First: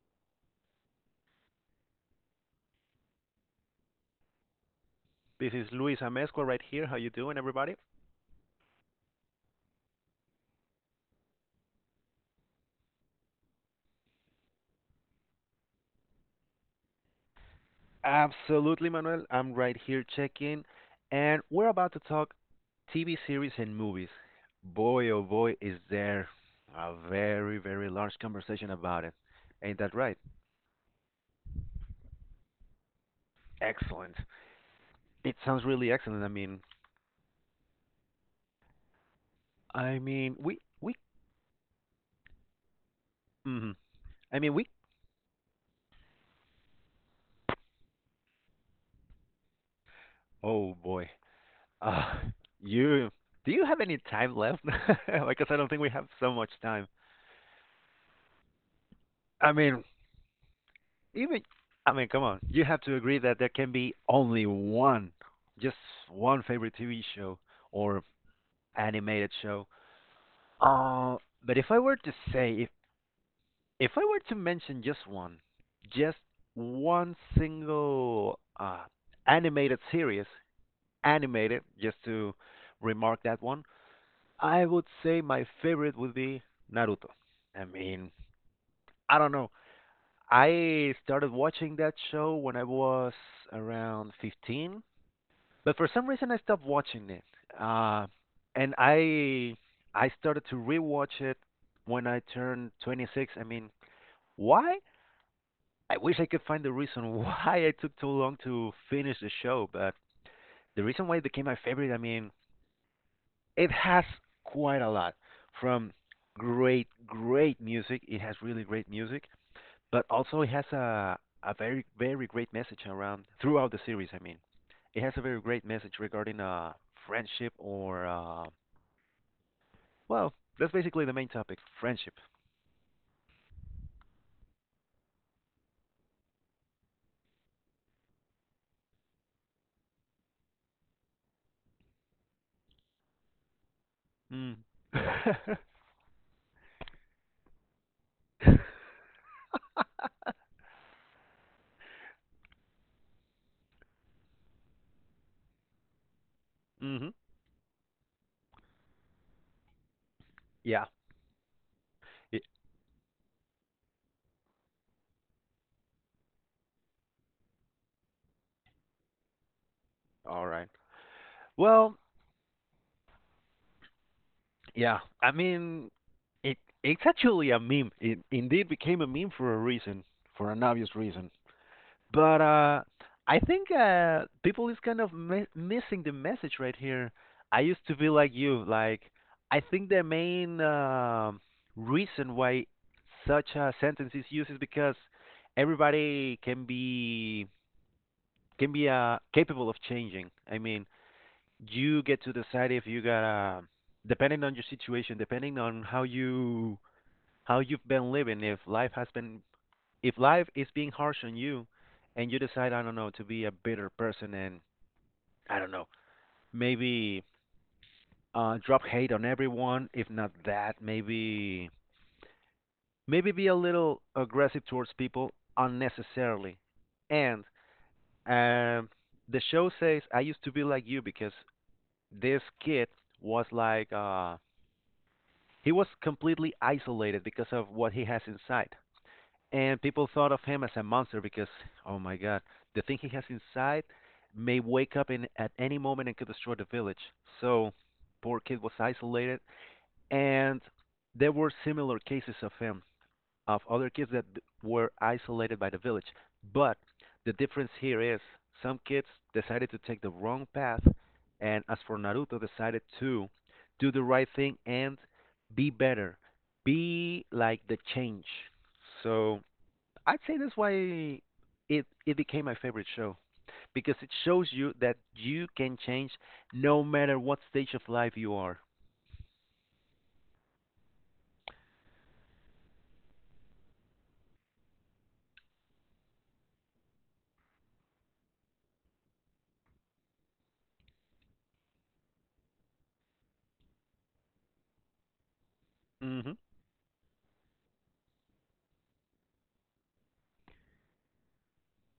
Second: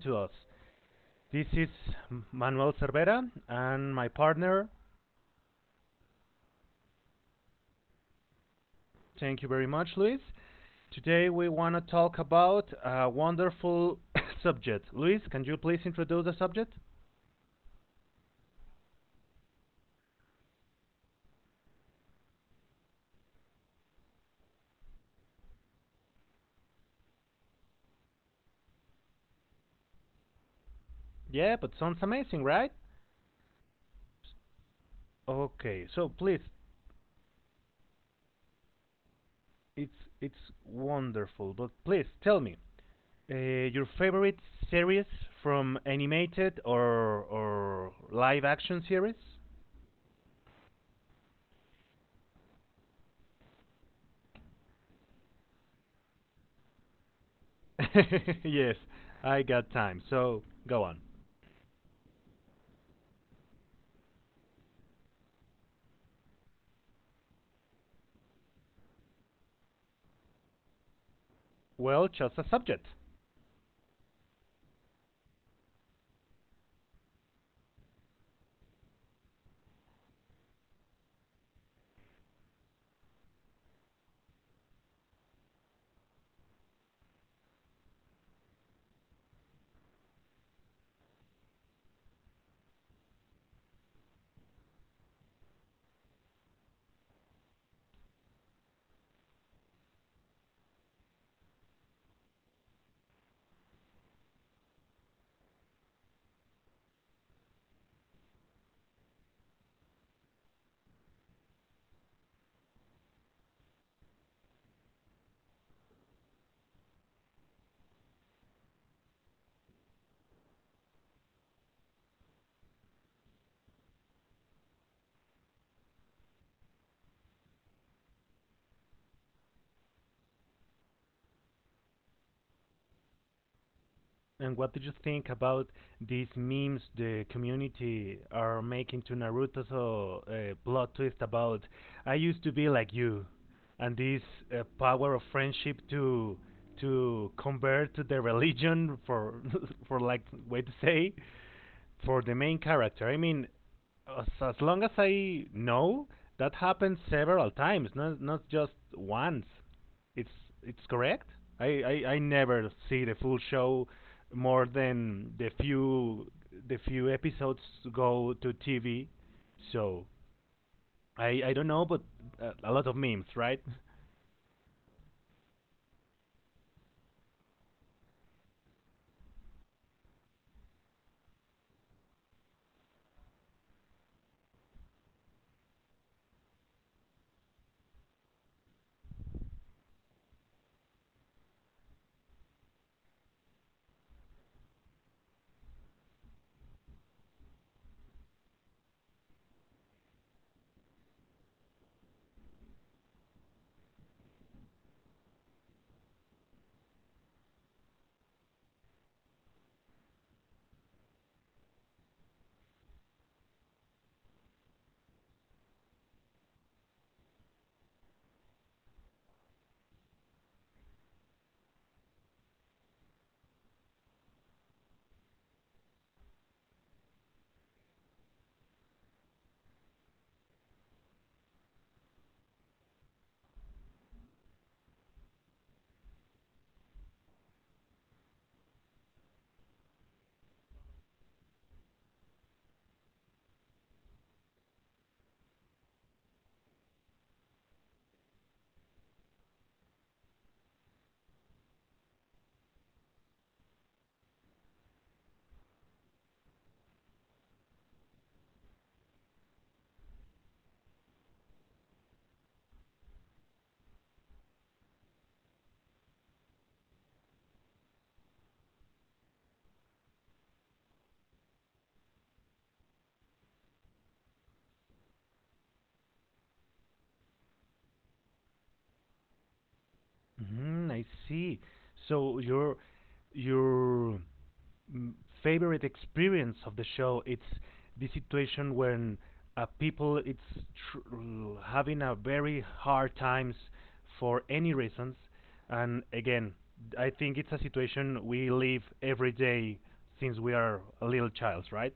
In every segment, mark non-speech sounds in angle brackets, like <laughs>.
to us. This is Manuel Cervera and my partner. this is Luis Amezcua right here. How you doing, everybody? Thank you very much, Luis. Today we want to talk about a wonderful <coughs> subject. Luis, can you please introduce the subject? Absolutely, Manuel. I'm right here checking, and we're about to talk TV series and movies. Boy, oh boy, is there a very, very large conversation about it. Ain't that right? Yeah, but sounds amazing, right? Excellent. It sounds Okay, really so excellent. Please, I it's mean, it's we, wonderful, but please tell me mm, your I favorite mean, we. series, from animated or live action series? Oh boy. Uh, you. Do you have any time left? <laughs> Because I don't think we have so much time. <laughs> Yes, I I got mean, time. So go on. Even come on, you have to agree that there can be only one, just one favorite TV show or animated show. Uh, but if I were Well, to just a say, if subject. if I were to mention just one single animated series, animated, just to remark that one, I would say my favorite would be Naruto. I mean, I don't know. I started watching that show when I was around 15, but for some reason I stopped watching it. Uh, and I started to rewatch it when I turned 26. I mean, why? I wish I could find the reason <laughs> why I took so long to finish the show, but the reason why it became my favorite, I mean, it has quite a lot from great, great music. It has really great music but also it has a very very great message around throughout the series. I mean, it has a very great message regarding friendship or, well, that's basically the main topic, friendship. And what did you think about these memes the community are making to Naruto's plot twist about I used to be like you, and this Mm. Power of <laughs> friendship to convert to the religion for <laughs> for, like, way to say, for the main character. I mean, as long as I know, that happened Mhm. several times, not just once. It's it's Yeah. correct. I It, never see the full show, more than the few episodes go to TV. So all right. I don't know, Well, but a lot of memes, right? <laughs> yeah. I mean, it's actually a meme. It indeed became a meme for a reason, for an obvious reason. But I think people is kind of missing the message right here. I used to be like you. Like I think the main reason why such a sentence is used is because everybody can be capable of changing. I mean, you get to decide if you gotta, depending on your situation, depending on how you how you've been living, if life has been if life is being harsh on you and you decide, I don't know, to be a bitter person and I don't know, maybe drop hate on everyone, if not that, maybe be a little aggressive towards people unnecessarily. And um, the show says I used to be like you because this kid was like he was completely isolated because of what he has inside. And people thought of him as a monster because, oh my God, the thing he has inside may wake up in at any moment and could destroy the village. So, poor kid was isolated, and there were similar cases of him, of other kids that were isolated by the village. But the difference here is some kids decided to take the wrong path, and as for Naruto, decided to do the right thing and be better, be like the change. So I'd say that's why it became my favorite show because it shows you that you can change no matter what stage of life you are. Mm, I see. So your m- favorite experience of the show. It's the situation when people it's tr- having a very hard times for any reasons, and Hmm. again, I think it's a situation we live every day since we are a little child, right?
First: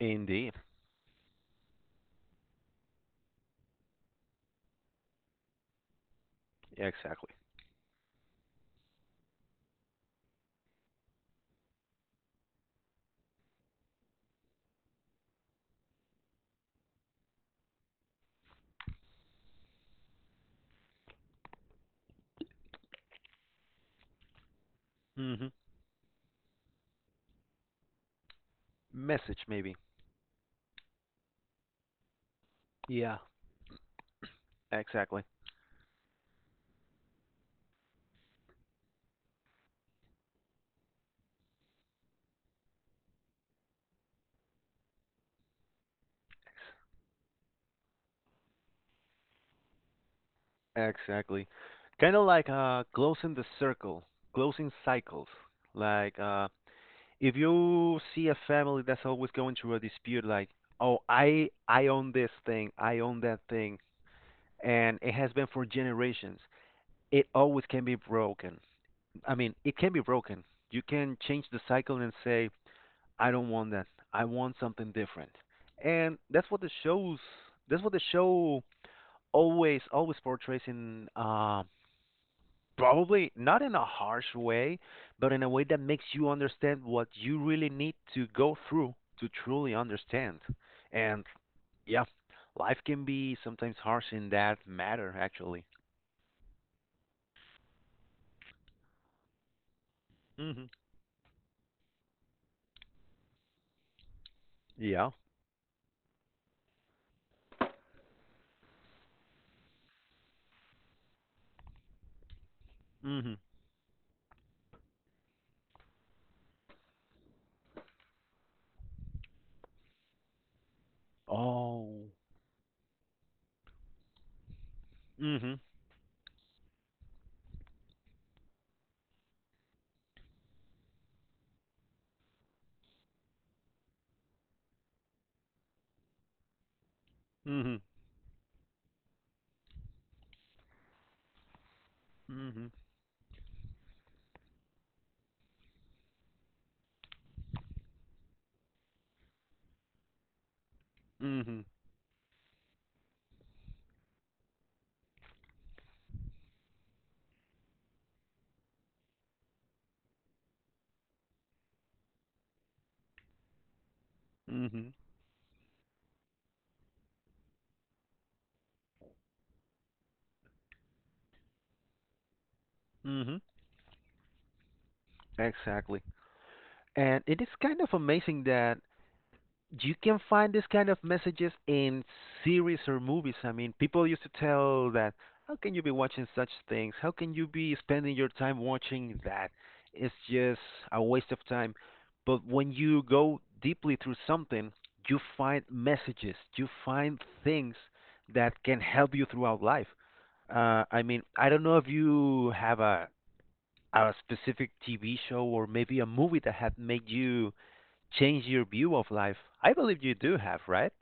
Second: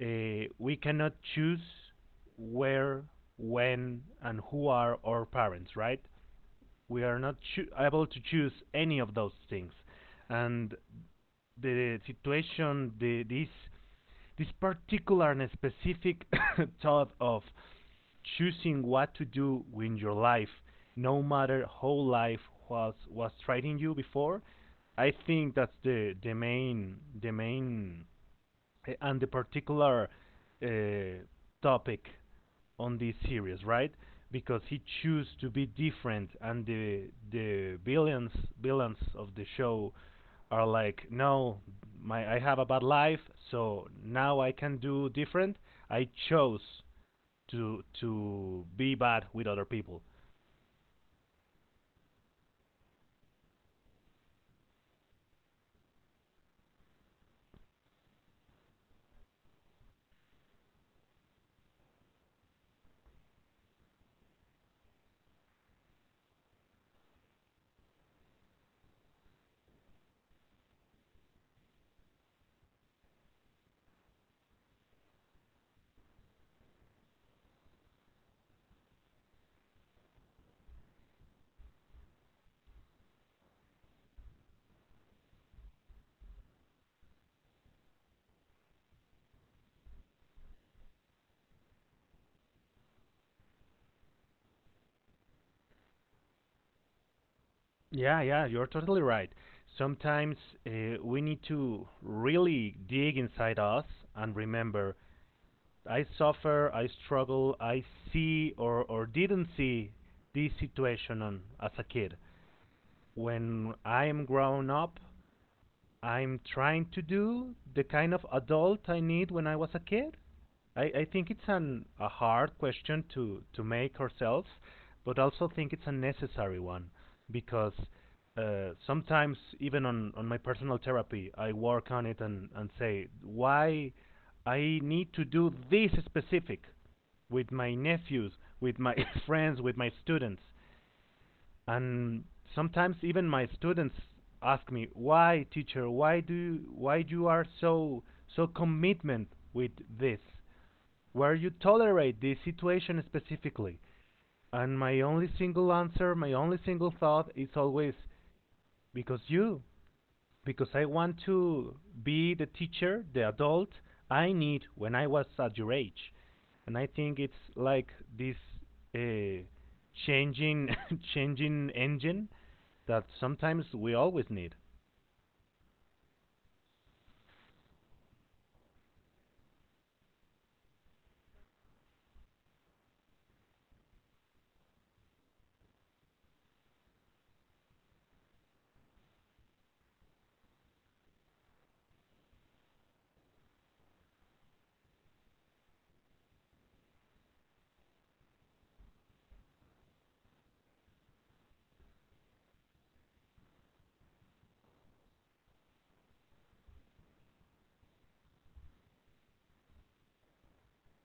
We cannot choose where, when, and who are our parents, right? We are exactly. not able to choose any of those things, and the situation the this particular and specific <coughs> thought of choosing what to do with your life no matter how life was treating you before, I Hmm. think that's the main eh, and the Message maybe. particular uh, topic on this Yeah. series, right? Because he Exactly. chose to be different, and the villains of the show are like, no, my I have a bad life, so now I can do different. I chose to be bad with other people. Exactly. Kind of like closing the circle, closing cycles. Like if you see a family that's always going through a dispute like, "Oh, I own this thing, I own that thing." And it has been for generations. It always can be broken. I mean, it can be broken. You can change the cycle and say, I don't want that. I want something different. And that's what the shows, That's what the show always, always portrays in, probably not in a harsh way, but in a way that makes you understand what you really need to go through to truly understand. And yeah, life can be sometimes harsh in that matter, actually. Yeah, yeah, you're totally right. Sometimes Hmm. We need to really dig inside us and remember Yeah. I suffer, I struggle, I see or didn't see this situation on, as a kid. Hmm. When I'm grown up, I'm trying to do the kind of adult I need when I was a kid. I think it's an a Oh. hard question to make ourselves, but also Mhm. think it's a necessary one because sometimes even on my personal therapy, I work on it and say why I need to do this specific with my Mhm. nephews, with my <laughs> friends, with my students, and Mhm. sometimes even my students ask me why teacher why do why you are so so commitment with this where you Mhm. tolerate this situation specifically. And my only single answer, my only single thought is always because you, because I want to be the teacher, the adult I need when Mhm. I was at your age. And I think it's like this uh, changing, <laughs> changing engine that Mhm. sometimes we always need. Exactly. And it is kind of amazing that you can find this kind of messages in series or movies. I mean, people used to tell that, how can you be watching such things? How can you be spending your time watching that? It's just a waste of time. But when you go deeply through something, you find messages, you find things that can help you throughout life. I mean, I don't know if you have a specific TV show or maybe a movie that had made you change your view of life? I believe you do have, right?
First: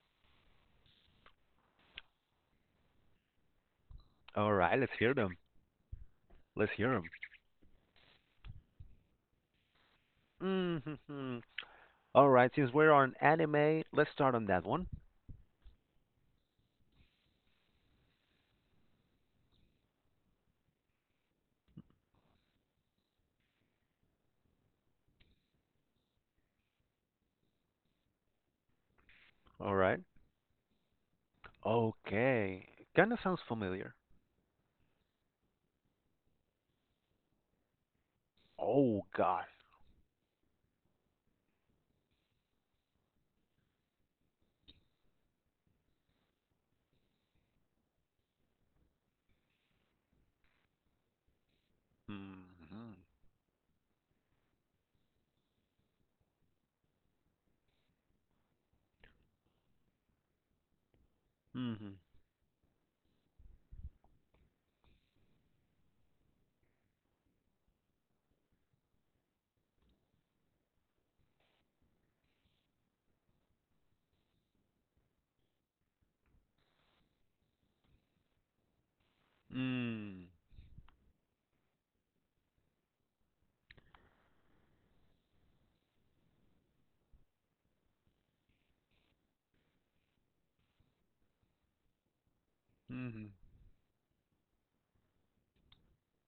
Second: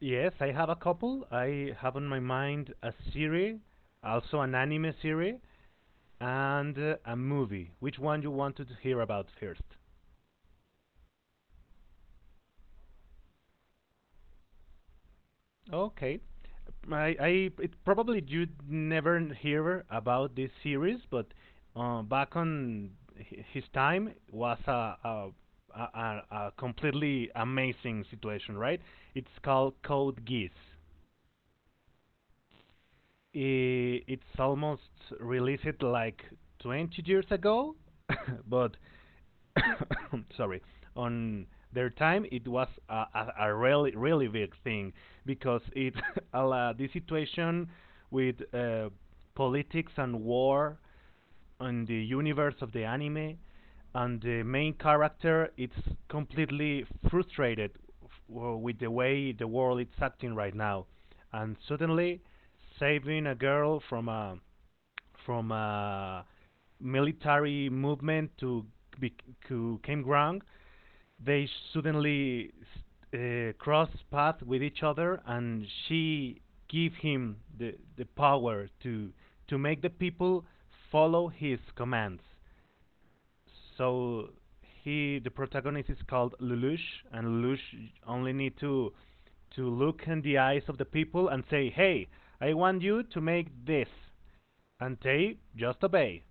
Yes, I have a couple. I have on my mind a series, also All an right, let's anime hear series, them. Let's and hear them. a movie. Which one you wanted to hear about first? Mm-hmm. All right, since we're on anime, let's start on that one. Okay. I It probably you never hear about this series, but back on hi- his time was a completely amazing situation, right? It's called All right. Code Geass. Okay. Kind of sounds familiar. I- It's almost released like 20 years ago, <laughs> but Oh God. <coughs> sorry, on their time, it was a really really big thing because it <laughs> allowed the situation with politics and war and the universe of the Mm-hmm. anime, and the main character It's completely frustrated f- w- with the way the world is acting right now, and Mm-hmm. suddenly saving a girl from a military movement to bec to campground, they suddenly cross paths with each other, and she give him the power to make the Mm. people follow his commands. So he the protagonist is called Lelouch, and Lelouch only need to look in the eyes of the people and say, "Hey, I want you to Mm-hmm. make this," and they just obey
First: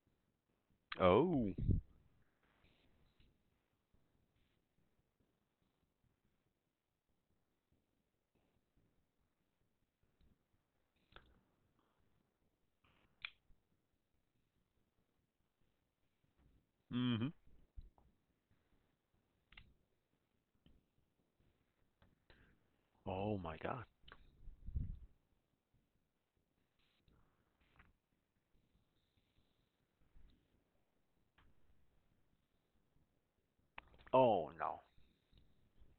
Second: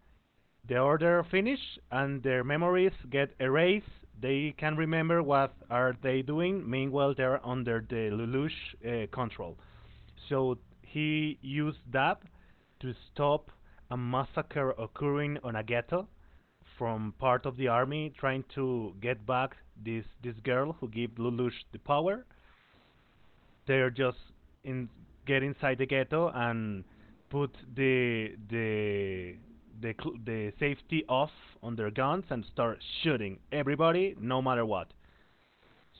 the order Oh. finish and their memories get erased. They can remember what are they doing. Meanwhile, they're under the Lelouch control. So he used that to stop a massacre occurring on a ghetto from Mm-hmm. part of the army trying to get back this girl who gave Lelouch the power. Oh my God. They're just in get inside the ghetto and put the safety off on their guns and start shooting everybody no Oh matter no. what.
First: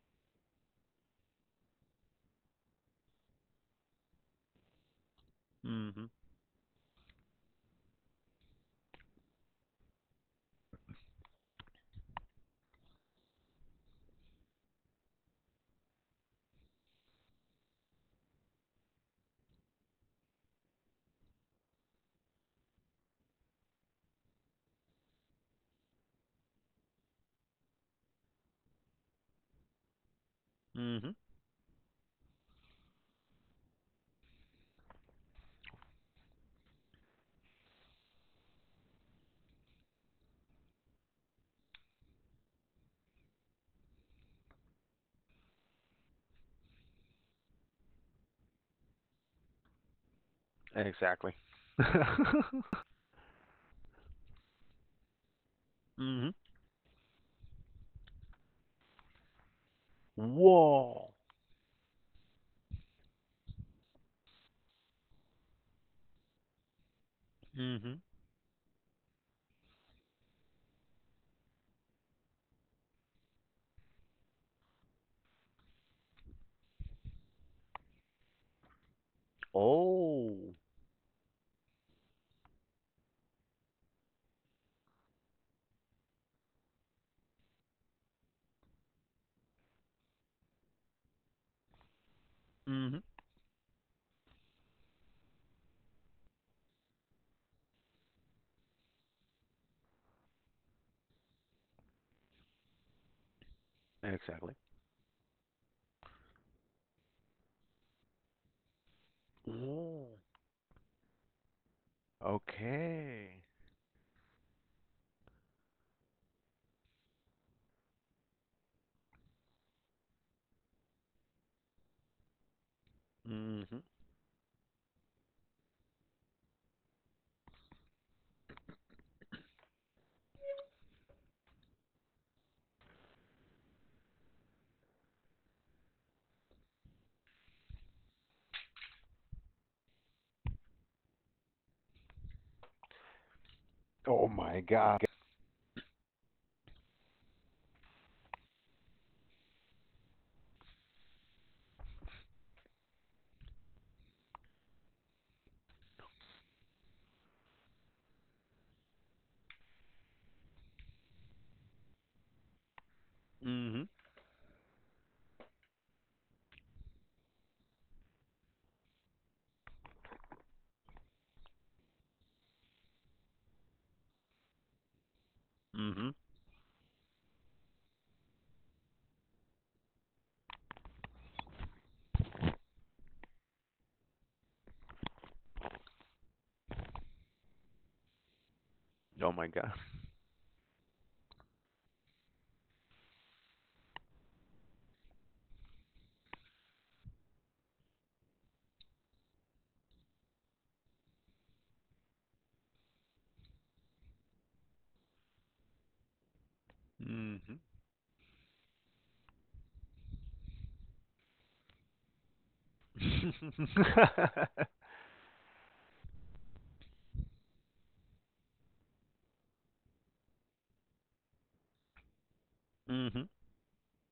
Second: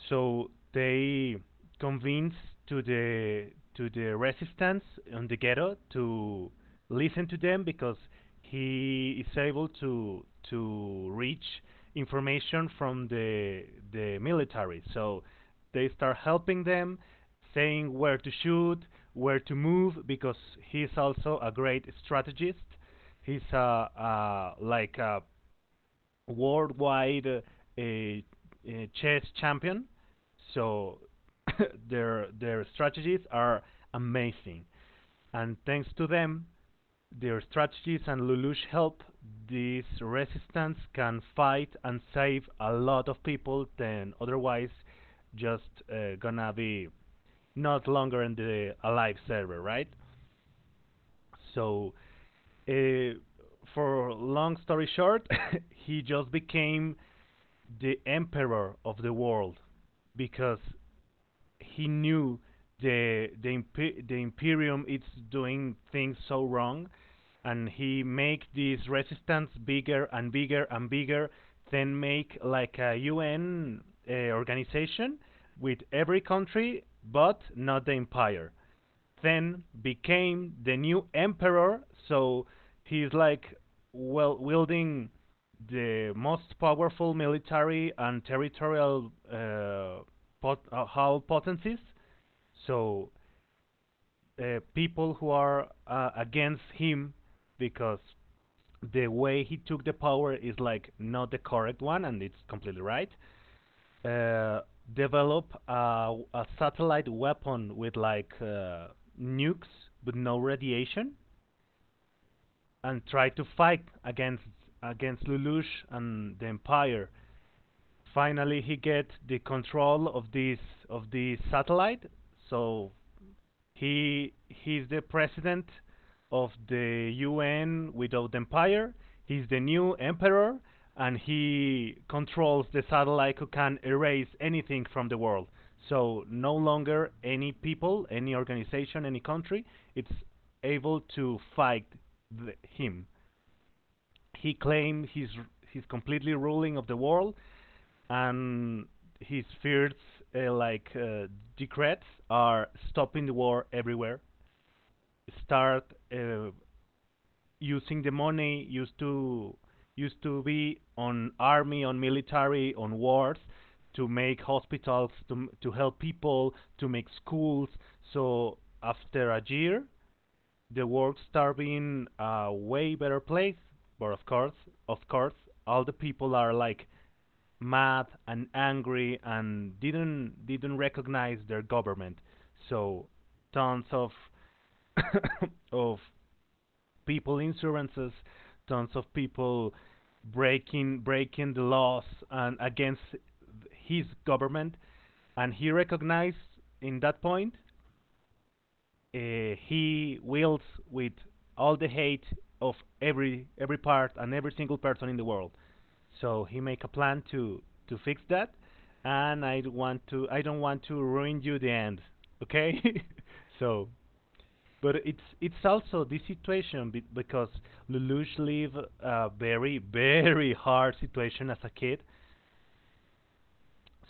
So they convinced to the resistance on the ghetto Mm-hmm. to listen to them because he is able to reach information from the military. So they start helping them, saying where to shoot, where to move, because he's also a great strategist. He's a like a worldwide uh, chess champion. So Mm-hmm. <coughs> <laughs> their strategies are amazing, and thanks to them, their strategies and Lelouch help, this resistance can fight and save a lot of people than otherwise, just gonna be not longer in the alive server, right? Exactly. So, <laughs> uh, for long story short, <laughs> he Mm-hmm. just became the emperor of the world because Whoa. he knew the Imperium is doing things so wrong, and Mm-hmm. he make this resistance bigger and bigger and bigger. Then make like a UN organization with every country, but not the empire, then Oh. became the new emperor. So he's like well wielding the most powerful military and territorial how potencies. Mm-hmm. So people who are against him because the way he took the power is like not the correct one, and it's completely right Exactly. uh, develop a satellite weapon with like nukes Mm. but no radiation, and try Okay. to fight against Lelouch and the Empire. Finally, he gets the control of this of the satellite, so Mhm. He's the president of the UN without empire. He's the new emperor, and he controls the satellite who can erase anything from the world. So no longer any people, any organization, any country, it's able to fight the, him. Oh He my God. claims he's completely ruling of the world, and his first like decrees are stopping the war everywhere, start uh, using the money used to be on army, on military, on wars Mhm. to make hospitals, to help people, to make schools. So after a year, the world start being a way better place. But of course, of course, all the Mhm. people are like mad and angry and didn't recognize their government. So tons of <coughs> of people insurances, tons of Oh my God. people breaking the laws and against his government, and he recognized in that point he wills with all the hate of every part and every single person in the world. So he make a plan Mhm. to fix that, and I don't want to ruin you the end. Okay, <laughs> so but it's also this situation be- because Lelouch lived a very very hard situation as a kid, Mhm.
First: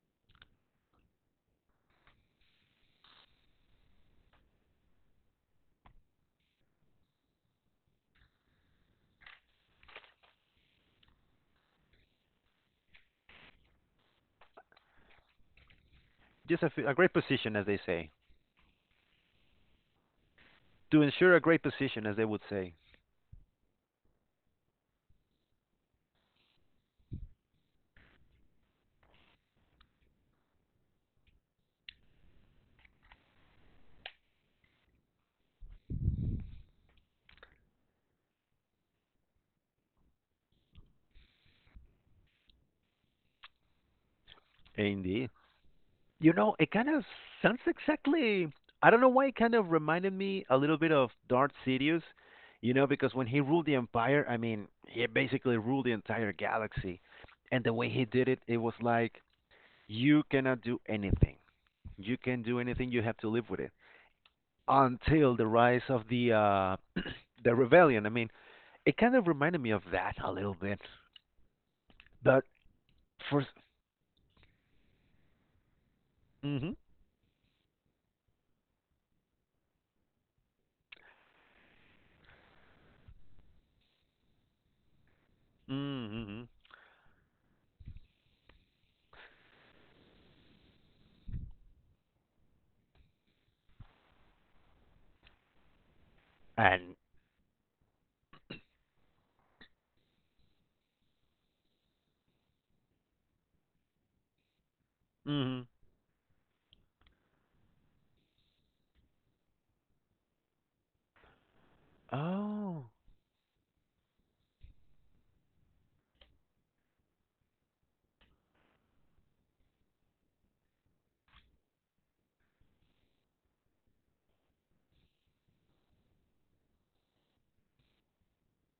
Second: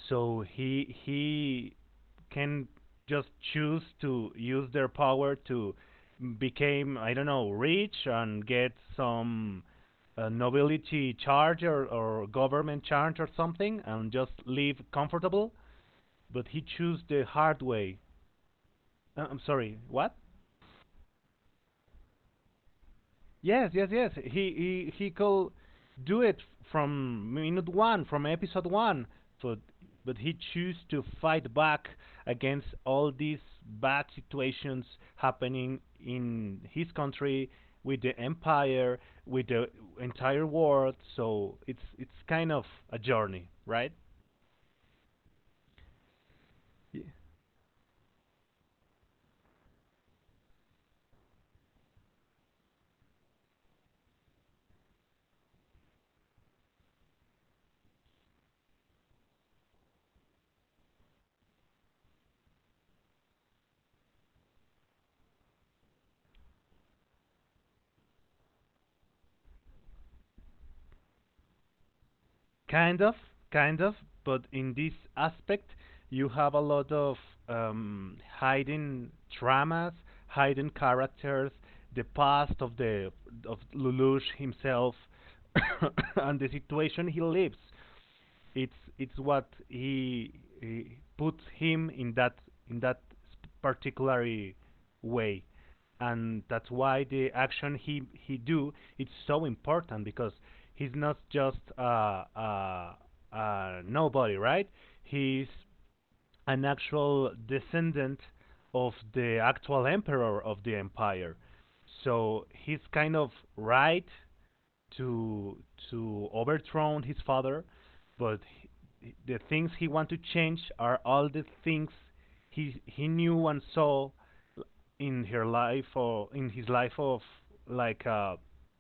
so he can just choose to use their power to become I don't know rich and get some nobility charge or government charge or something and just live comfortable. <laughs> But Just he a, a choose great the position, hard as they way. say, I'm sorry, what? to ensure a great position, as they would say. Yes, yes, yes. He could do it from minute one, from episode one. So, but he choose to fight back against all these bad situations happening in his country, with the empire, with the entire world. So it's kind of a journey, right? Indeed. You know, it kind of sounds exactly. I don't know why it kind of reminded me a little bit of Darth Sidious. You know, because when he ruled the Empire, I mean, he basically ruled the entire galaxy, and the way he did it, it was like you cannot do anything. You can do anything. You have to live with it until the rise of the <clears throat> the rebellion. I mean, it kind of reminded me of that a little bit, but Kind of, for kind of, but in this aspect, you have a mm-hmm, lot of hidden dramas, hidden characters, the past of the of Lelouch himself, <coughs> mm-hmm, and mm-hmm. the situation he lives. It's what he puts him in that particular way, and that's And why the action he do it's so important because he's not just nobody, right? He's mm-hmm. an actual descendant of the actual emperor of the empire. So he's Oh, kind of right to overthrow his father, but he, the things he want to change are all the things he knew and saw in her life or in his life of like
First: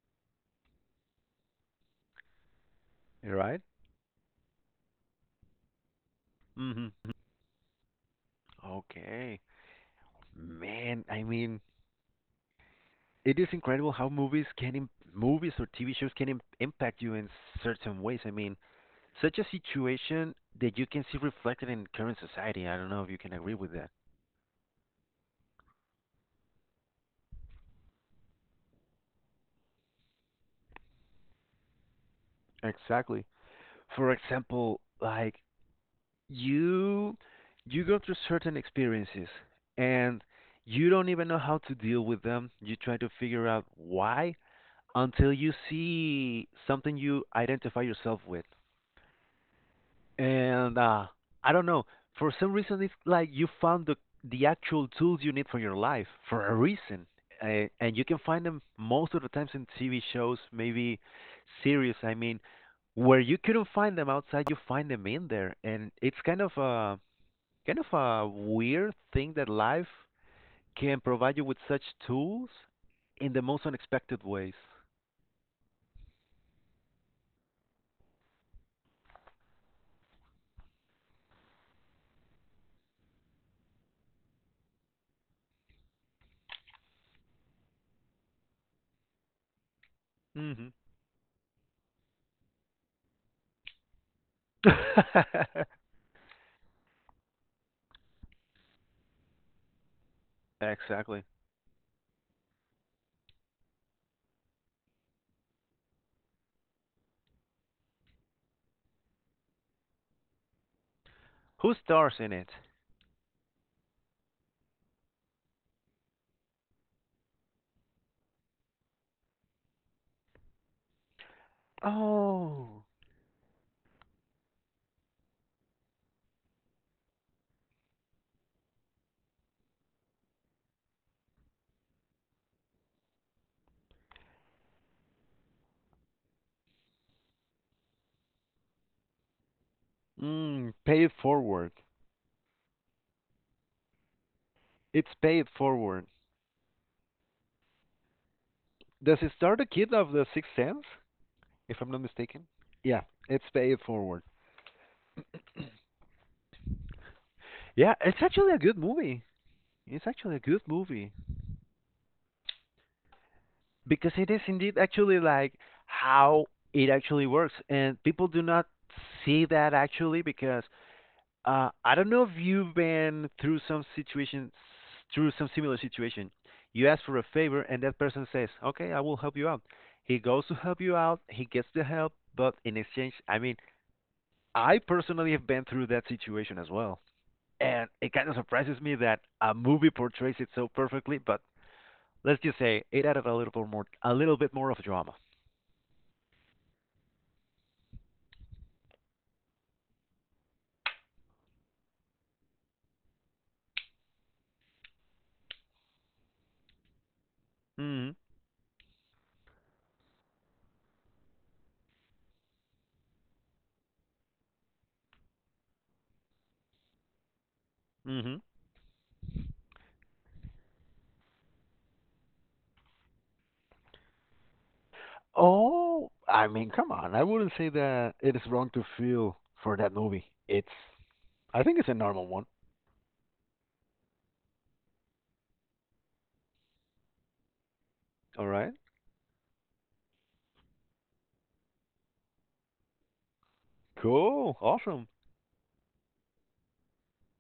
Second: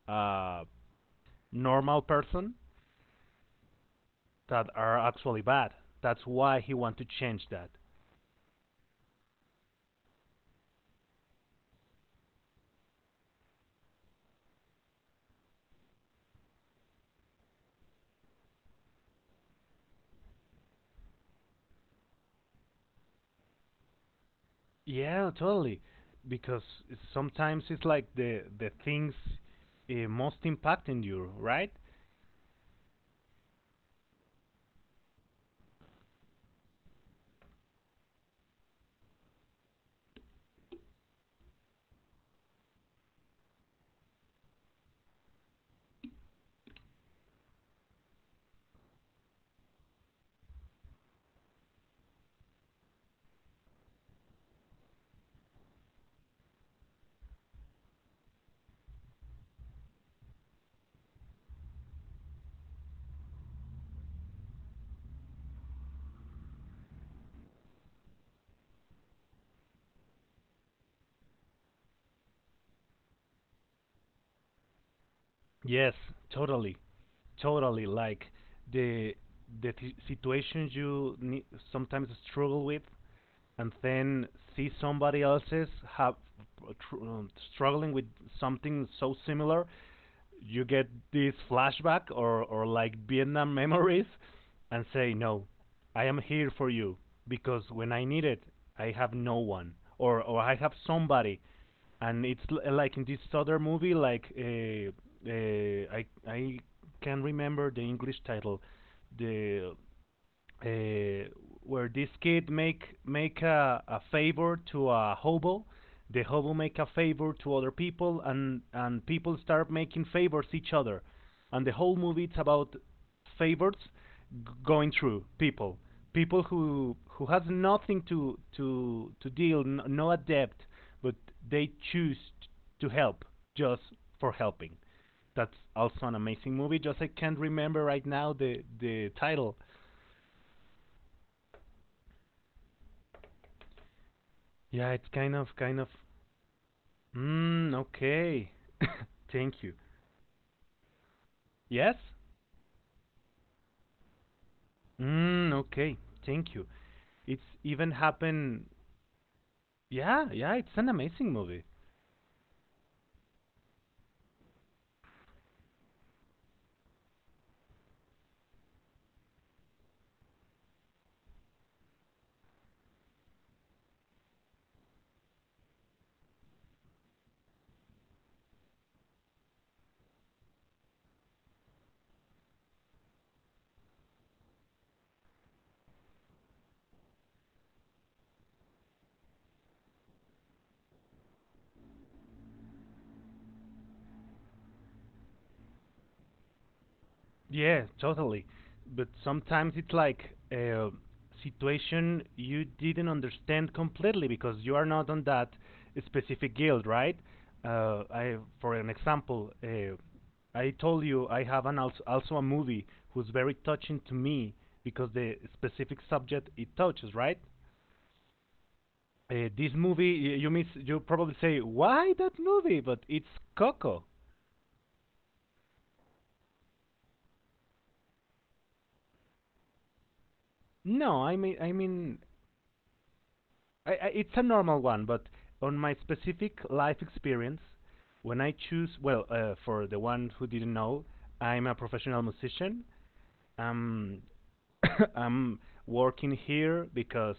a normal person you're right. that are actually bad. That's why he Mm-hmm. want to Mm-hmm. change that. Okay, man. I mean, it is incredible how movies can movies or TV shows can impact you in certain ways. I mean, such a situation that you can see reflected in current society. I don't know if you can agree with that. Yeah, totally. Because sometimes it's like the things most impacting you, right? Exactly. For example, like you you go through certain experiences and you don't even know how to deal with them. You try to figure out why until you see something you identify yourself with. And I don't know. For some reason, it's like you found the actual tools you need for your life for a reason, and you can find them most of the times in TV shows, maybe series. I mean, where you couldn't find them outside, you find them in there, and it's kind of a weird thing that life can provide you with such tools in the most unexpected ways. Yes, totally, totally. Like the the t- situations you ne- sometimes struggle with, and then see somebody else's have tr- struggling with something so similar, you Hmm. get this flashback or like Vietnam memories, and say <laughs> no I am here for you because when I need it I have no one or I have Exactly. somebody, and it's l- like in this other movie like I can't remember the English title the uh, Who where this stars in it? kid make a favor to a hobo. The hobo make a favor to other people, and people start making favors each other. And the whole movie it's about Oh. favors g- going through people, people who has nothing to to deal, n- no adept, but they choose to help just for helping. That's also an amazing movie. Just I can't remember right now the title. Mm, pay it forward. Yeah, it's It's pay kind it of, kind of. forward. Mm, okay. Does it <laughs> start a Thank you. kid of the Sixth Sense, if I'm Yes? not mistaken? Yeah, it's pay it forward. Mm, okay. Thank you. It's Yeah, even it's actually a happened. good movie. It's Yeah, actually a yeah, good it's an movie amazing movie. because it is indeed actually like how it actually works and people do not see that actually because I don't know if you've been through some situation, through some similar situation. You ask for a favor, and that person says, "Okay, I will help you out." He goes to help you out. He gets the help, but in exchange, I mean, I personally have been through that situation as well, and it kind of surprises me that a movie portrays it so perfectly. But let's just say it added a little bit more, a little bit more of drama. Yeah, totally. But sometimes it's like a situation you didn't understand completely because you are not on that specific guild, right? Hmm. I, for an example, I told you I have an als- also a movie who's very touching to me because the specific subject it touches, right? Hmm. This movie y- you miss you probably say why that movie, but it's Coco. Oh, I mean, come on. I wouldn't say that it is wrong to feel for that movie. It's No, I I think it's a mean normal one. It's a normal one, but on my specific life experience, when All I right. choose well for the one who didn't know, I'm a professional musician. Um, Cool. <laughs> Awesome. <coughs> I'm working here because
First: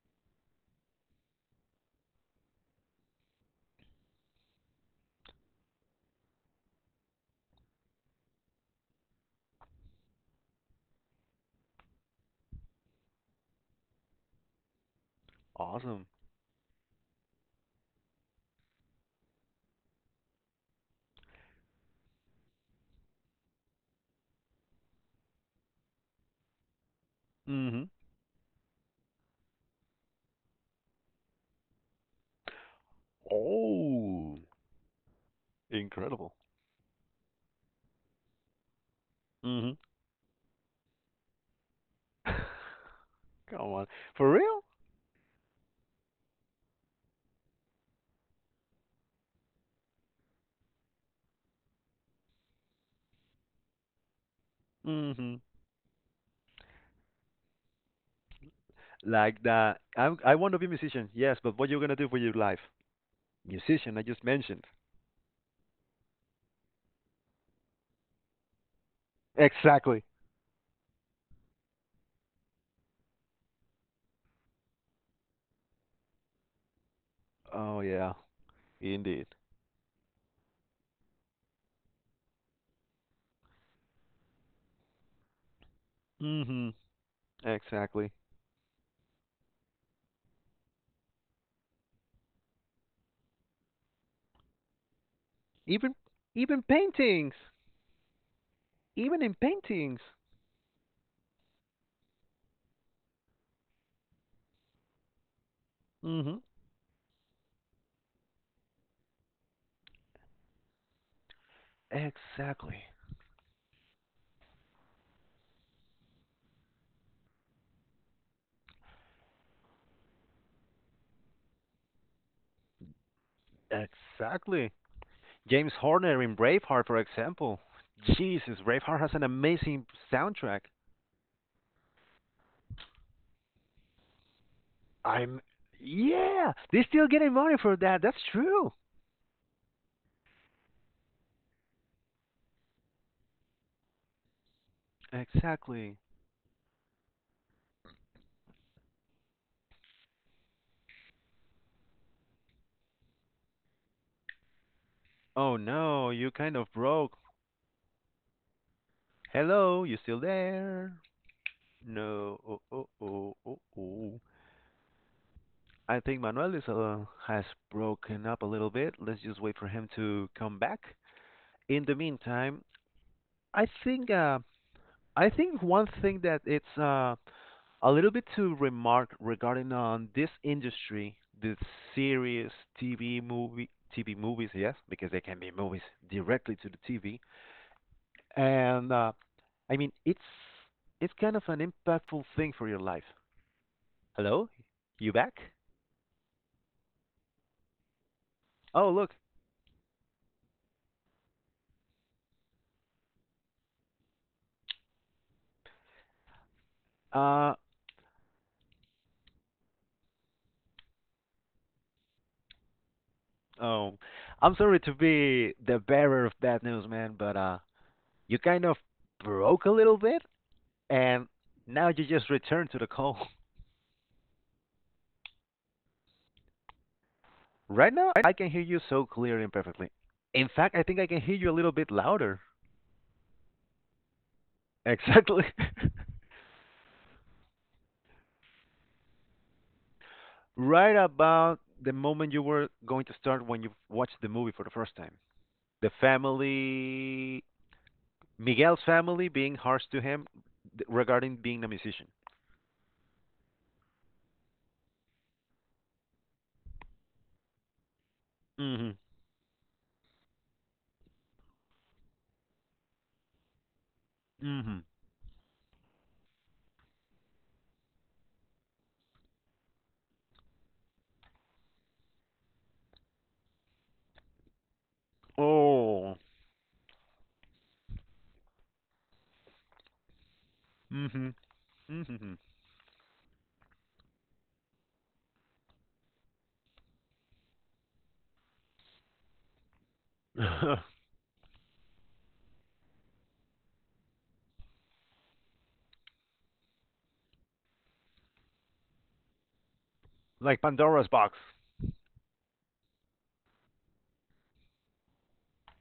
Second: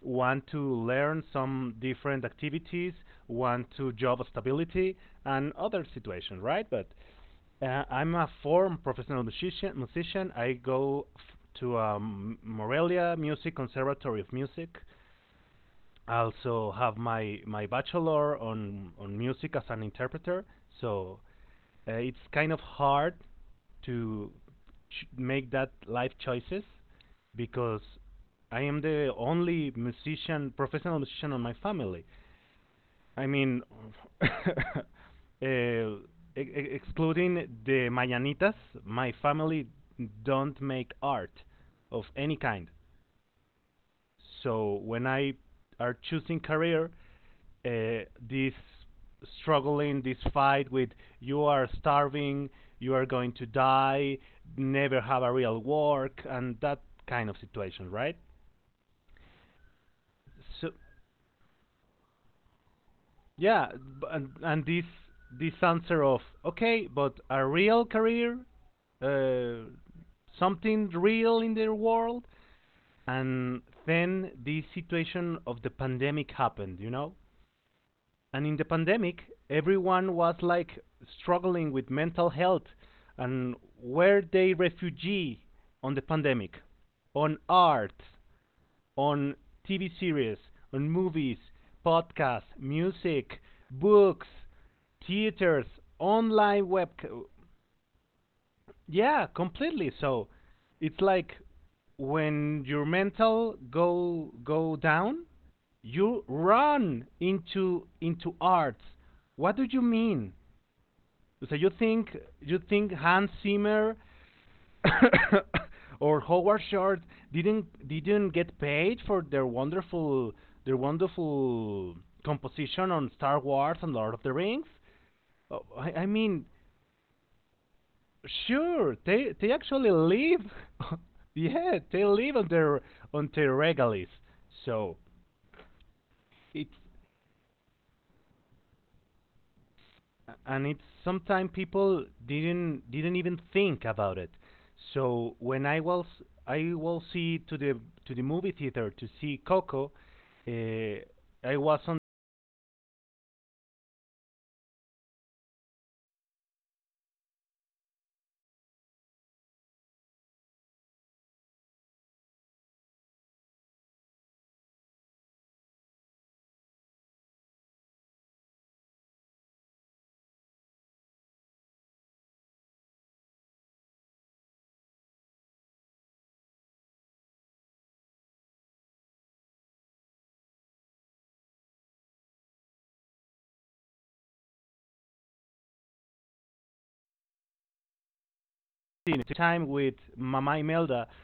want to learn some different activities, want to job stability, and other situations, right? But I'm a former professional musician. Musician. I go f- to Morelia Music Conservatory of Music. Awesome. I also have my my bachelor on music as an interpreter. So it's kind of hard to ch- make that life choices because Mm-hmm. I am the only musician, professional musician on my family. I mean, <laughs> uh, Oh, e- incredible. Excluding the Mañanitas, my family Mm-hmm. don't make art of any kind. <laughs> Come on. For real? So when I are choosing career, this struggling, this fight with you are starving, you are going to die, never have a Mm-hmm. real work, and that kind of situation, right? Like that. I want to be a So, musician. Yes, but what you're gonna do for your life? yeah, Musician. I b- just and, mentioned. this this answer of okay, but a real career, uh, Exactly. something real in the world, and then this situation of the pandemic happened, you know? Oh yeah. And in the pandemic Indeed. everyone was like struggling with mental health, and were they refugee on the pandemic Mm-hmm. on art, Exactly. on TV series, on movies, podcasts, music, books, theaters, Even even online web, paintings. Even yeah, in completely. paintings. So it's like when your mental go down, you Mm-hmm. run into arts. What do you mean? So you Exactly. think Hans Zimmer <coughs> or Howard Short didn't get paid for their wonderful composition on Star Wars and Lord of the Rings? Exactly. Oh, James I Horner in mean, Braveheart, for example. Jesus, sure, Braveheart has an they amazing actually live. soundtrack. <laughs> Yeah, they live on their regalies. So I'm yeah, it's they're still getting money for that. That's true. and it's sometimes people didn't even think about it. So when I Exactly. was I will see to the movie theater to see Coco, I was on Oh no, you kind of broke. Hello, you still there? No. Oh oh oh oh oh. I think Manuel is has broken up a little bit. Let's just wait for him to come back. In the meantime, I think uh, I think one thing that it's a little bit to remark regarding on this industry, the series, TV movie, TV movies, yes, because they can be movies directly to the TV. And the time I mean, with it's Mama Imelda, it's kind of an impactful thing for your life. Hello, you back? Oh, look. Uh, oh, I'm sorry to be the bearer of bad news, man, but you kind of broke a little bit, and now you just returned to the call. Right now, I can hear you so clear and perfectly. In fact, I think I can hear you a little bit louder. Exactly. <laughs> Right about the moment you were going to start when you watched the movie for the first time. The family, Miguel's family being harsh to him regarding being a musician. Mm-hmm. Mm-hmm. Oh. Mm-hmm. Mm-hmm. <laughs> like Pandora's box.